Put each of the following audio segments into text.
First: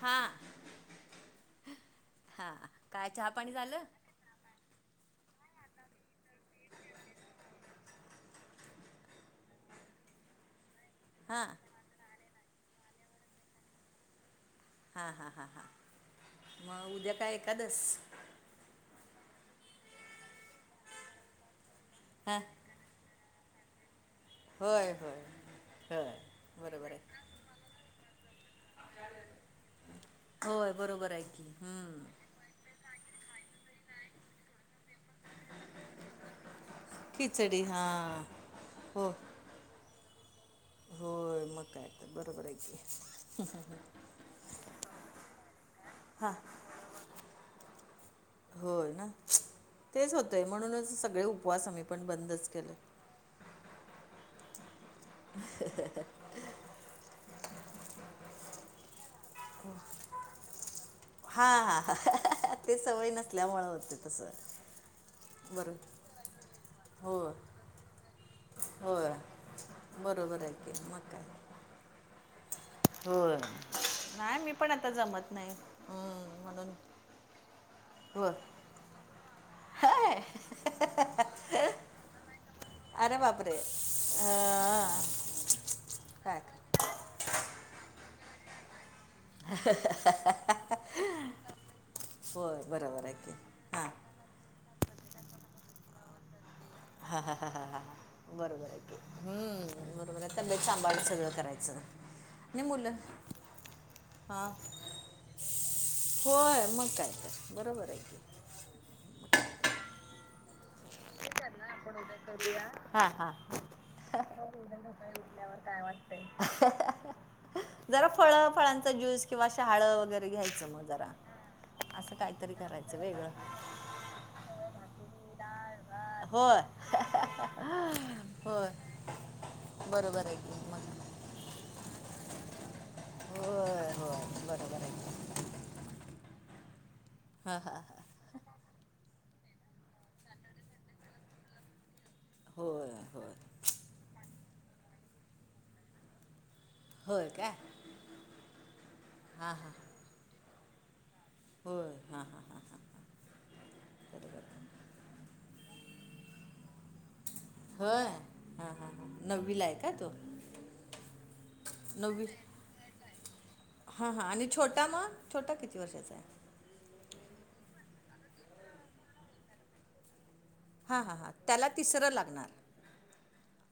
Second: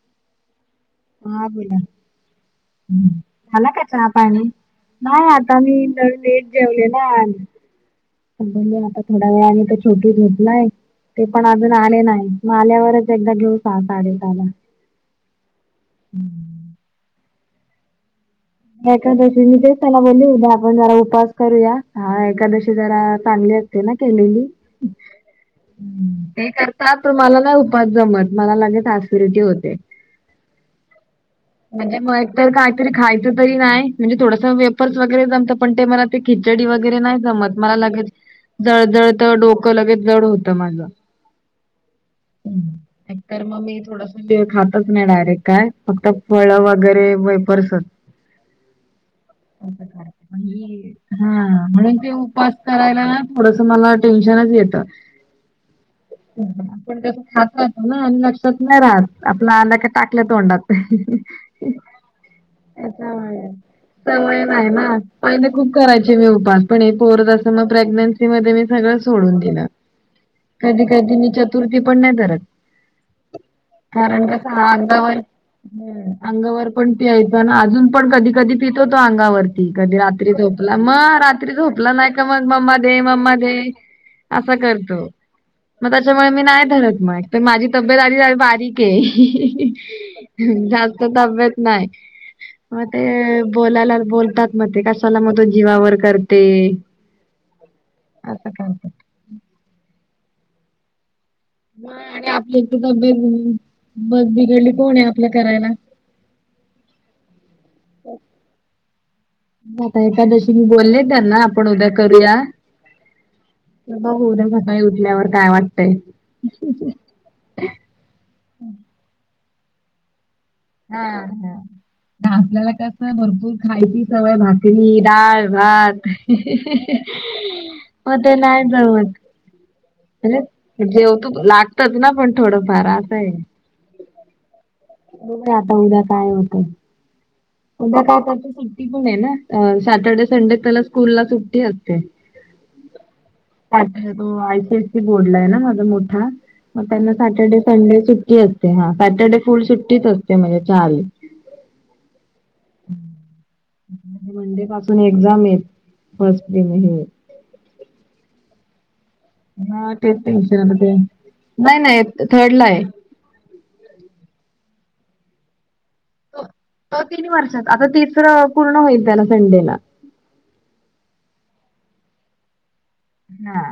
हा. हा बोला, चहा पाणी झाला का झालं चहा? पाणी, नाही आता मी लेट जेवले ना मी म्हणले आता थोड्या वेळाने तर छोटू झोपलाय. ते पण हां अजून आले नाहीत. मग आल्यावरच एकदा घेऊ सहा, साडेसला. हा-हा-हा-हा, मग उद्या काय एकादस? एकादशी, मी तेच त्याला बोलले उद्या आपण जरा उपवास करूया. हा हां एकादशी ती जरा चांगली असते ना केलेली? होय होय होय ते बरोबर करतात. तर आहे मला नाही उपास जमत. मला लगेच ऑसीडीटी होते. होय बरोबर आहे की म्हणजे हम्म. मग काहीतरी खाय तरी नाही. म्हणजे थोडस वेपर्स वगैरे जमतं, पण ते मला ते खिचडी वगैरे नाही जमत, खिचडी मला लगेलच हां हो जळजळत, डोकं लगेच जड होत. होय, मग काय तर बरोबर आहे की. एक तर मग मी थोडस वेळ खातच नाही डायरेक्ट काय, फक्त हां फळ वगैरे वेपरसच होय ना. तेच होतंय म्हणूनच सगळे उपवास हा आम्ही म्हणून पण ते बंदच उपास केलं करायला. थोडस मला टेन्शनच येतं. ह ह ह ह ह... आपण त्यासं खाततो ना आणि लक्षात नाही राहत. आपला आल्यावर की टाकलं तोंडात. हां हां हां ते सवय याचा नसल्यामुळं होते तसं सवय नाही ना पहिले खूप बरोबर करायचे मी उपास. पण हो पोरदस अस मग प्रेग्नेन्सी मध्ये मी सगळं होय सोडून दिलं. बरोबर आहेकी कधी मग. मी काय चतुर्थी पण नाही धरत. होय कारण कस नाही मी हा पण आता अंगावर जमत नाही हम्म, अंगावर म्हणून पण पियचं. अजून पण हो कधी कधी पितो तो अंगावरती कधी रात्री झोपला मग. झोपला नाही का मग मम्मा दे मम्मा दे. असा करतो. [unintelligible] मग त्याच्यामुळे काय मी कर नाही धरत मग. माझी तब्येत आधीच बारीक आहे जास्त तब्येत नाही. होय मग ते बरोबर आहे की हां बोलायला बोलतात मग ते कसाला मग तो जीवावर करते. हा हा हा हा हा असं बरोबर आहेे करतात. की बरोबरे तब्येत सांबाळ सगळं करायचं. आणि आपली एक तर तब्येत बस हां बिघडली कोण आहे आपल्या करायला. होय मग काय तर बरोबर आहे की. मता एतादशी मी बोलले. कर आपण करूया हा हा. तर बघू उद्या सकाळी उठल्यावर उटल्यावर काय वाटतंय. वाटतय. जरा फळ फळांचा ज्यूस किंवा शहााळ वगैरे घ्यायचं. मग जरा असं काहीतरी आपल्याला कस करायचं आहे भरपूर वेगळं खायची सवय भाकरी डाळ. भात होय मग ते नाही होय जमत. बरोबर आहे की मग जेवतू लागतच ना पण थोडंफार असं आहे. होय होय बरोबर आहे. हो आता उद्या काय होतं. हा हा. सुट्टी पण आहे ना सॅटर्डे संडे त्याला स्कूल ला सुट्टी असते. होय होय. तो आय सीआयसी बोर्डला आहे ना माझा मोठा. मग त्यांना होय का सॅटर्डे संडे सुट्टी असते. हा सॅटरडे हां फुल हां सुट्टीच असते म्हणजे चार. होय हा हा हा हा. मंडे पासून एक्झाम येत फस्ट हे. होय हा ह ह नवी ला आहे का हा तो तेच टेन्शन आता ते नाही नववी. थर्ड नाही. हा हा आणि छोटा मग छोटा किती वर्षाचा आहे. तीन वर्षात आता त तीन पूर्ण होईल त्याला संडेला. हा हा हां त्याला तिसरं लागणार. हा.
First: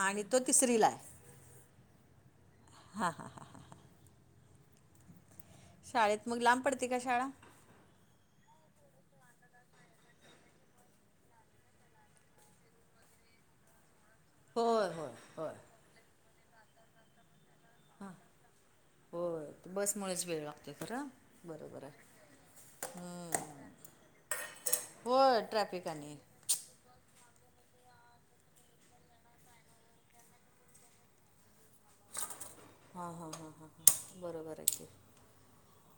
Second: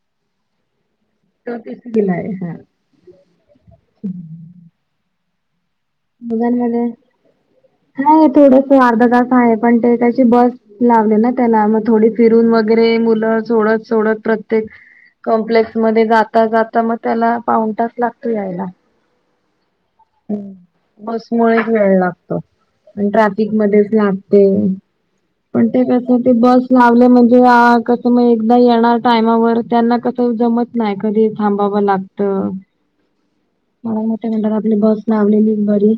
आणि तो तिसरी ला आहे. [unintelligible] हा हा शाळेत मग लांब पडते का शाळा. हाय थोडंस आर्ध तास आहे पण ते त्याची बस लावले ना त्यांला मग थोडी फिरून वगैरे मुलं सोडत सोडत प्र त्येक होय होय होय कॉम्प्लेक्स मध्ये जाता जाता म त्याला पावून तास लागतो यायला. होय ते बसमुळेच वेळ लागतोय खर बसमुळेच बरोबर वेळ आहे. लागतो आणि ट्रॅफिक मध्येच लागते होय पण ते ट्रॅफिक कस आणि ते बस लावल म्हणजे आ कस म एकदा येणार टायमावर त्यांना कसं जमत नाही कधी थांबावं लाग हां हां हां हां हां हां, बरोबर आहे. बस लावलेलीच बरी.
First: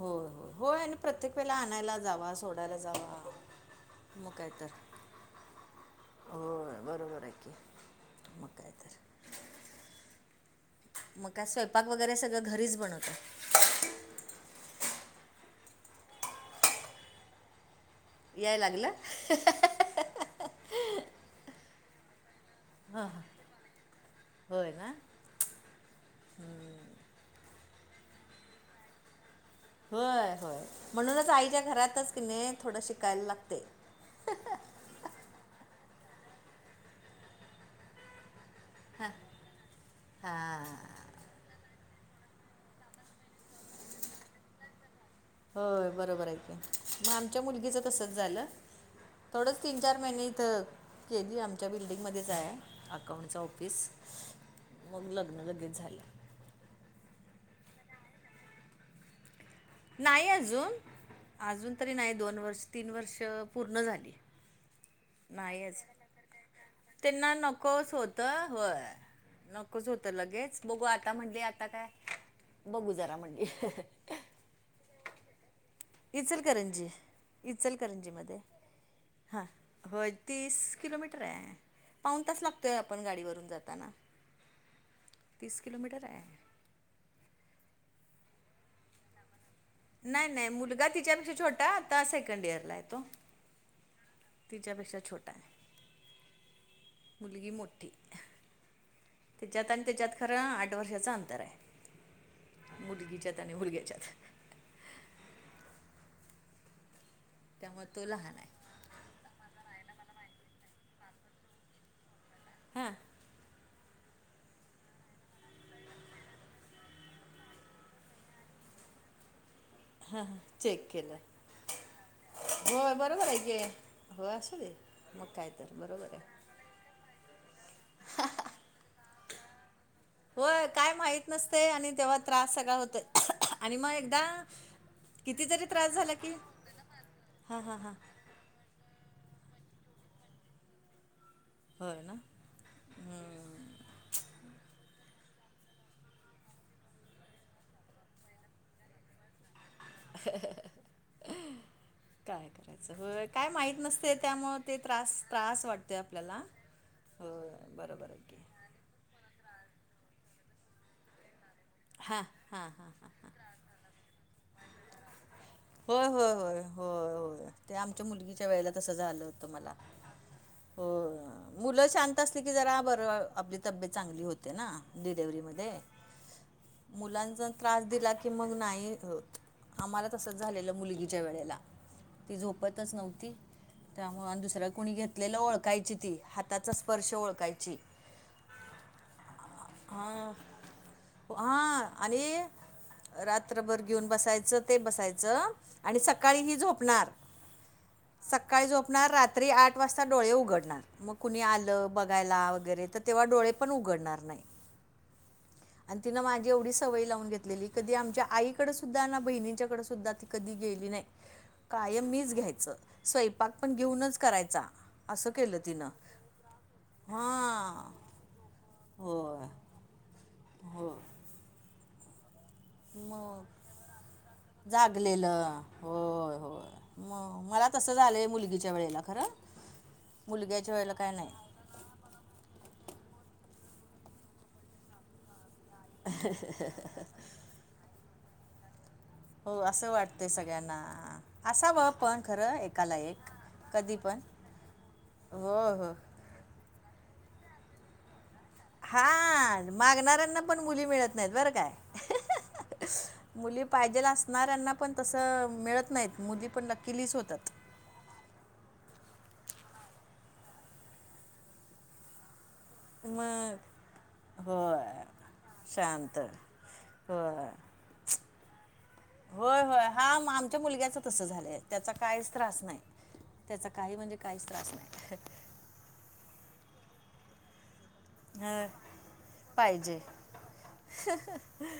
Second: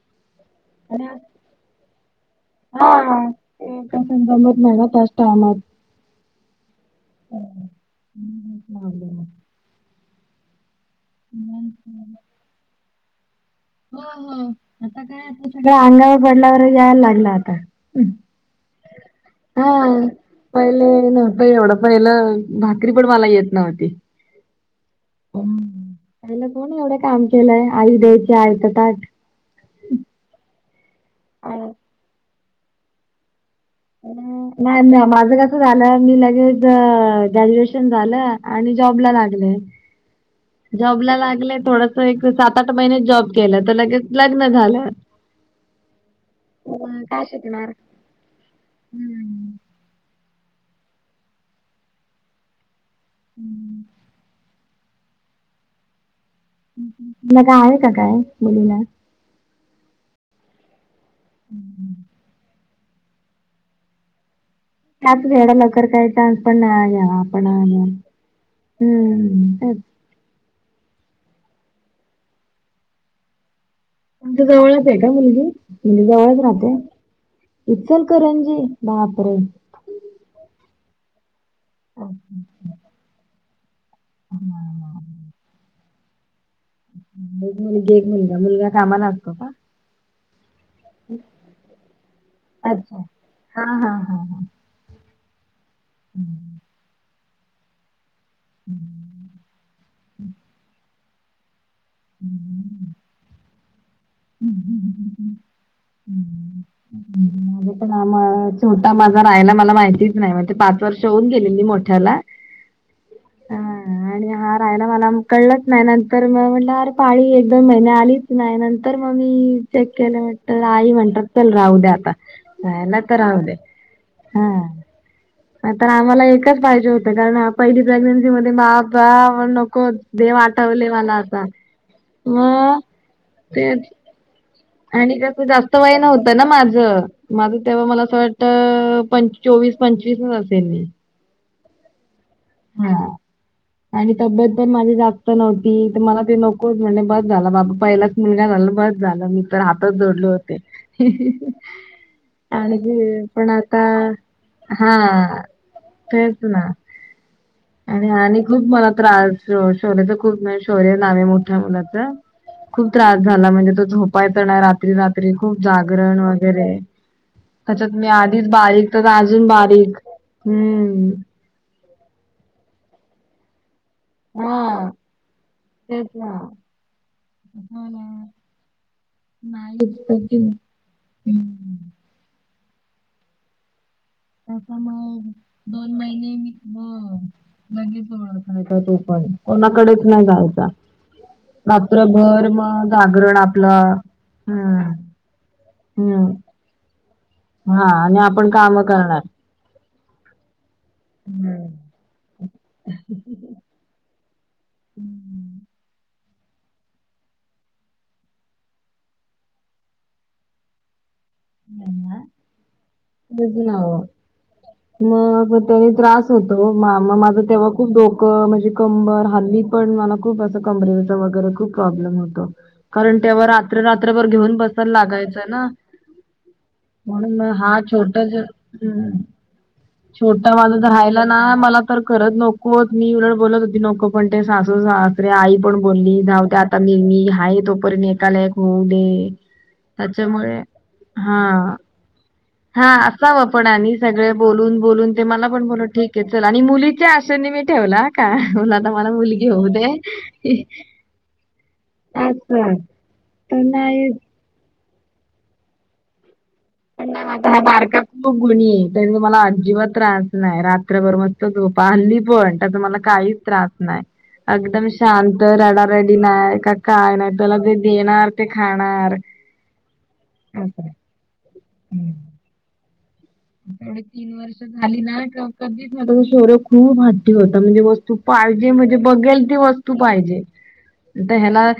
होय होय होय आणि प्रत्येक वेळेला आणायला जावा, सो हा ते कसं जमत तर नाही ना त्याचं टायमात. होय बरोबर आहे की मग काय तर [unintelligible] मग काय स्वयंपाक वगैरे सगळं घरीच बनवताय? हो हो आता काय आता सगळ अंगावर पडल्यावर याय लागला आता हू. याय लागलं. हा पहिले नव्हतं एवढं पहिलं भाकरी पण मला येत नव्हती. होय ना केलय आई दयाची आयत ताट. होय होय म्हणूनच आईच्या घरातच कणी थोड शिकाय लागते. नाही नाही माझं कस झालं मी लगेच ग्रॅज्युएशन झालं, आणि जॉबला लागले, जॉबला लागले थोड, सं एक सात आठ महिने जॉब केलं तर लगेच लग्न झालं. होय बरोबर आहे की मग म काय आमच्या शिकणार? मुलगीचं तसचं झालं, थोडच तीन चार महिने इथ केली आमच्या बिल्डिंगमध्येच आहे अकाउंटच ऑफिस मग लग्न लगेच झालं. [unintelligible] काय मुलीला नाही आजून आजून तरी नाही दोन वर्ष तीन वर्ष पूर्ण झाली. त्याच वेळेला नाहीच लवकर काही चान्स पण नाही घ्यावा तेना आपण आला. नकोच होतं व्हय हम्म तेच. नकोच हो त लगेच बघू आता म्हणली आता काय बघू जरा म्हणली. म्हणजे जवळच आहे का मुलगी? म्हणजे जवळच राहते इचलकरंजी इचलकरंजीमध्ये इचलकरंजी, बापरे!. हां होय तीस किलोमीटर आहे अच्छा, पावून तास लागतोय आपण गाडीवरून जाताना. तीस किलोमीटर आहे. म्हणजे एक मुलगी एक मुलगा मुलगा कामाला आसतो का? नाही नाही मुलगा तिच्यापेक्षा छोटा आता सेकंड इयरला आहे अच्छा तो. हा हा हा, तिच्यापेक्षा छोटा आहे. हू मुलगी मोठी. हू, तीच्यात आणि त्याच्यात खरं आठ वर्षाचं अंतर आहे. हू, मुलगीच्यात आणि मुलग्याच्यात. हू हू हू हू हू हू, हू हू, माझं त्यामुळे पण तो लहान आ आहे छोटा माझा राहायला मला माहितीच नाही म तो पाच वर्ष होऊन गेलेली मोठ्याला, हा. ह आणि हा राहायला मला कळलंच नाही नंतर म म्हणलंनार. पाळी एक दोन महिने आलीच नाही नंतर मग मी चेक केलं म्हटल चेक आई केलं म्हणतात चल राहू द्या आता. होय राहीला तर बरोबर आहे राहु द्या की हो असू दे मग काय तर नाहीतर बरोबर आम्हाला आहे एक पाहिजे होत कारण पहिली प्रेग्नेन्सी मध्ये बाबा म्हणून नको होत. होय काय माहीत नसतय आणि तेव्हा त्रास सगळा मग होतय आणि तेच मग एकदा आणि कस कितीतरी जास्त त्रास वय झाला की नव्हतं ना माझं माझं हां हां तेव्हा हां मला असं वाटत तर पं चोवीस पंचवीस असेल मी होय ना हां हम्म. आणि तब्येत पण माझी जास्त नव्हती तर मला ते नकोच म्हणे बस झालं बाबा पहिलाच मुलगा झाला बस झालं मी मी तर हातच जोडले होते. [unintelligible] काय आणि करायचं ते होय काय पण माहित आता नसत य त्यामुंळ ते त्रास हां, त्रास वाटतय तेच आपल्याला. ना. होय बरोबर. आणि आहे हयानी की खूप मला त्रास शौर्यच खूप शौर्य नावे मोठ्या मुलाच. हां हां खूप हां त्रास झाला म्हणजे तो झोपायचा नाही रा रात्री रात्री खूप होय जागरण होय होय वगैरे होय होय ते त्याच्यात आमच्या मी मुलगीच्या आधीच वेळेला बारीक तसं तर झालं अजून होतं मला बारीक हो हम्म. मुलं शांत असली की जरा बर आपली तब्येत चांगली होते ना हां, डिलिव्हरीमध्ये. तेच ना. मुलांचा त्रास हां, दिला की मग नाही होत आम्हाला नाहीच झालेल मुलगीच्या वेळेला हम्म. ती झोपतच नव्हती. त्यामुळ अन दुसऱ्या आता कोणी मग घेतलेला दोन ओळखायची ती महिने मी हाताचा स्पर्श ओळखायची? नाही का तू पण कोणाकडेच नाही हां जायचा? हां आणि रात्रभर मग जागरण रात्रभर आपलं घेऊन बसायचं हम्म ते बसायचं आणि सकाळी ही हम्म झोपणार? हा आणि आ सकाळी झोपणार रात्री आठ वाजता डोळे उघडणार मग कुणी हम्म. आलं? बघायला वगैरे तर तेव्हा डोळे डोळे पण उघडणार नाही. [unintelligible] आणि तीनं माझी एवढी सवय लावून घेतलेली कधी आमच्या आईकडे सुद्धा ना बहिणींच्याकडे सुद्धा ती कधी गेली नाही. [unintelligible] कायम ना. मीच घ्यायचं? स्वयंपाक तेच ना पण हो. घेऊनच करायचा असं केलं तिनं. होत मा माझ तेव्हा खूप हां डोकं म्हणजे कंबर होय हल्ली पण मला खूप अस हो कंबरेचा वगैरे खूप प्रॉब्लेम होतो. कारण मग तेव्हा रात्र रात्रभर घेऊन बसायला लागायचं जागलेलं ना. होय होय म्हणून मग मला हा तसं छोटा झालय ज मुलगीच्या वेळेला हम्म. खरं छोटा मुलग्याच्या माझा तर वेळेला काय राहायला नाही. ना मला तर करत नको मी उलट बोलत होती नको पण ते सासू सासरे आई पण बोलली जावू दे! आता म मी आहे तोपर्यंत एकाला एक होऊदे. हो असं वाटते सगळ्यांना हा आआ. हा असाव पण कधी आणि पण सगळे बोलून बोलून ते मला हो पण बोले हो ठीक आ की चल आणि मुलीच्या आशेने मी ठेवलाय. काय मला आता हा मला मुलगी होऊ दे मागणाऱ्यांना पण मुली मिळत नाहीत बरं काय अच्छा. मुली पाहिजेल असणाऱ्यांना पण तसं मिळत नाहीत मुली पण लकीलीच पण होतात आता हा बारक. खूप गुणी आहे त्याने मला अजिबात त्रास नाही रात्रभर मस्त झोपा हानली पण अग मला काहीच मग त्रास नाही अगदम होय शांत रडारडी शांत नाही का काय नाही होय त्याला जे देणार ते खाणार होय होय हा म आमच्या असं आहे. मुलग्याच तसं झालंय त्याचा काहीच त्रास नाही त्याचा काही आणि म्हणजे तीन काहीच वर्ष त्रास झाली नाही ना का कधीच नाही शौर्य खूप हट्ठी होता म्हणजे मस्त तो हं, पाहिजे म्हणजे बघेल ती वस्तू पाहिजे आता ह्याला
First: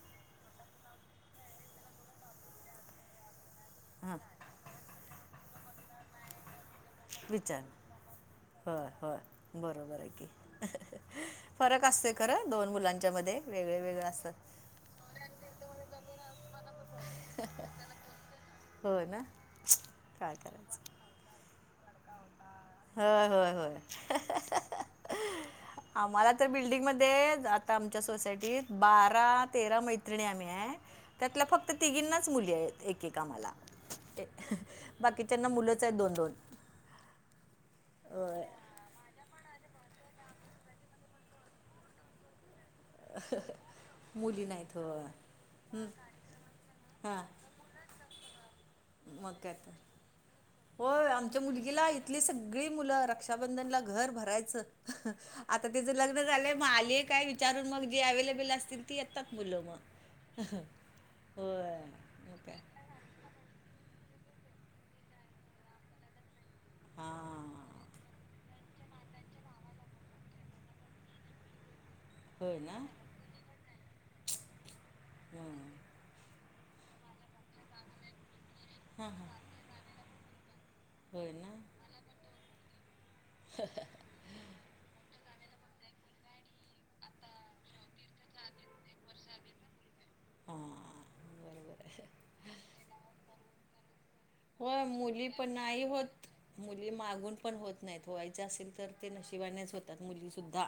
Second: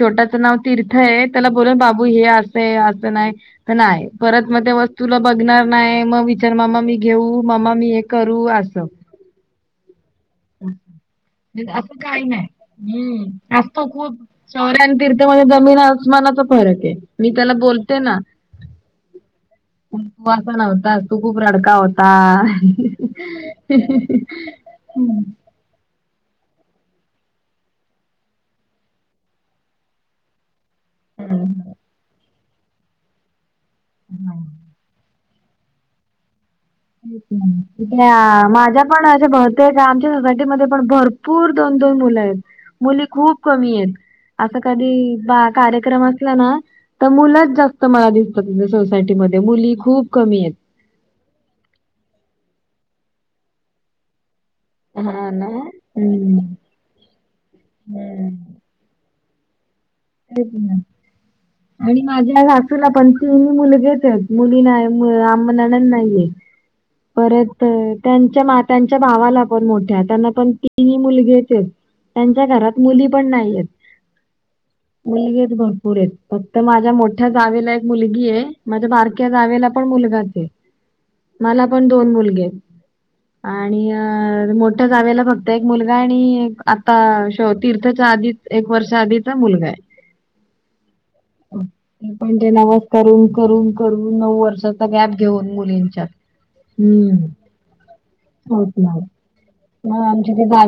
छोट्याचं नाव तीर्थ आहे त्याला बोल्ल ना बाबू हे असंय असं नाही तर नाही हां परत मग त्या वस्तूला बघणार नाही मग विचारणार मम्मी मी घेऊ विचार मम्मा मी हे करू असं होय होय बरोबर आहे की हह फरक असं असतोय काही नाही खरं दोन मुलांच्यामध्ये हम्म वेगळं असतो वेगळं खूप असतात. शौर्य आणि तीर्थ मध्ये जमीन आसमानाचा फरक आहे मी त्याला बोलते ना होय ना पण तू काय असा करायचं नव्हतास तू खूप रडका होता होय होय होय हीहीही हम्म आम्हाला तर बिल्डिंगमध्ये आता आमच्या सोसायटीत बारा तेरा मैत्रिणी आम्ही हाय त्यातल्या फक्त तिघींनाच मुली आहेत एकेक आम्हाला. बाकीच्यांना मुलंच आहेत दोन दोन होय [unintelligible] माझ्यात पण आता बघते का आमच्या सोसायटी मध्ये पण भरपूर दोन दोन मुलं आहेत. मुली खूप कमी आहेत मुली असं नाहीत कधी होय बा कार्यक्रम असला ना तर हां मुलंच जास्त मला दिसतात मग सोसायटीमध्ये काय मुली तर खूप कमी आहेत. होय आमच्या मुलगीला इथली सगळी मुलं रक्षाबंधनला घर भरायचं. हा ना आता तिचं लग्न हम्म. झालंय मग आलीये काय विचारून मग जे हम्म. अवेलेबल असतील ती येतात मुलं मग होय आणि मग माझ्या काय सासूला पण तीन मुलगेच येत मुली नाही आम्हाला ननंद नाहीये हां परत त्यांच्या मा त्यांच्या भावाला पण मोठ्या त्यांना पण तीनी मुलगेच येते त्यांच्या होय घरात ना मुली पण नाहीयेत मुलगेच हं भरपूर आहेत फक्त माझ्या मोठ् मोठ्या जावेला एक मुलगीये माझ्या हां बारक्या जावेला पण मुलगाचये होय ना मला पण दोन मुलगे येत आणि अ मोठ्या जावेला फक्त एक मुलगा आणि एक आता शौ तीर्थाच्या आधीच एक वर्षा आधीचा मुलगा आहे हा. पण ते नवस करून करून करू नऊ होय वर्षाचा गॅप मुली घेऊन पण नाही मुलींच्यात होत मुली हम मागून पण होत नाहीत व्हायचं असेल तर नशिबानेच होतात मुली सुद्धा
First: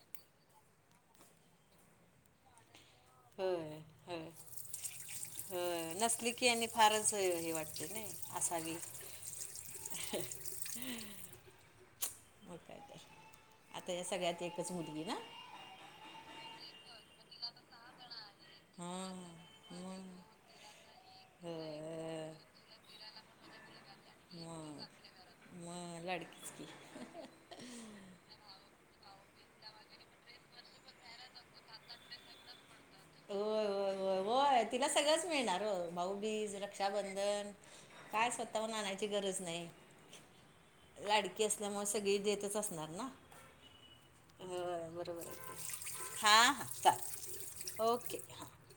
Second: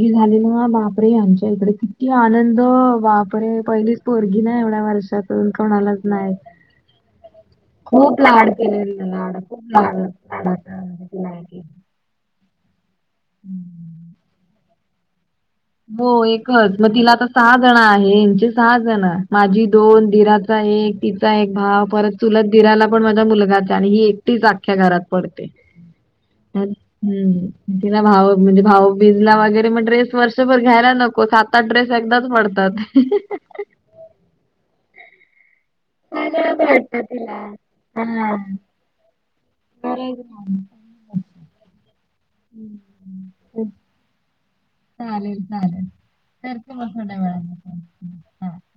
ही झाली म्हणून बापरे आमच्या इकडे किती आनंद बापरे होय पहिलीच होय पोरगी ना एवढा वर्षातून होय कोणालाच नसली नाही की आणि फारच हे वाटते नाही खूप लाड असावी केलेले [inaudible] मग काय तर. हम्म. आता या सगळ्यात एकच मुलगी ना. हो एकच मग तिला आता सहा जण आहे यांचे सहा जण हां माझी दोन मग दिराचा एक तिचा एक भाव परत होय चुलत दिराला पण माझा मुलगाच हाय आणि ही एक तीच अख्या मग घरात पडते. मग लाडकीच की हम ति ना भाऊ म्हणजे भाऊ बीजाला वगैरे ड्रेस वर्षा वर्षभर घ्यायला नको सात आठ ड्रेस एकदाच पडतात. होय होय होय तिला सगळंच मिळणार हो भाऊबीज खराब वाटतं तिला रक्षाबंधन. काय हा स्वतःहून आणायची गरज नाही. बरं आहे की नाही लाडकी असल्यामुळे सगळी देतच असणार ना. होय बरोबर आहे चालेल चालेल की हा हा करते मग थोड्या चालेल वेळाने ओके हा.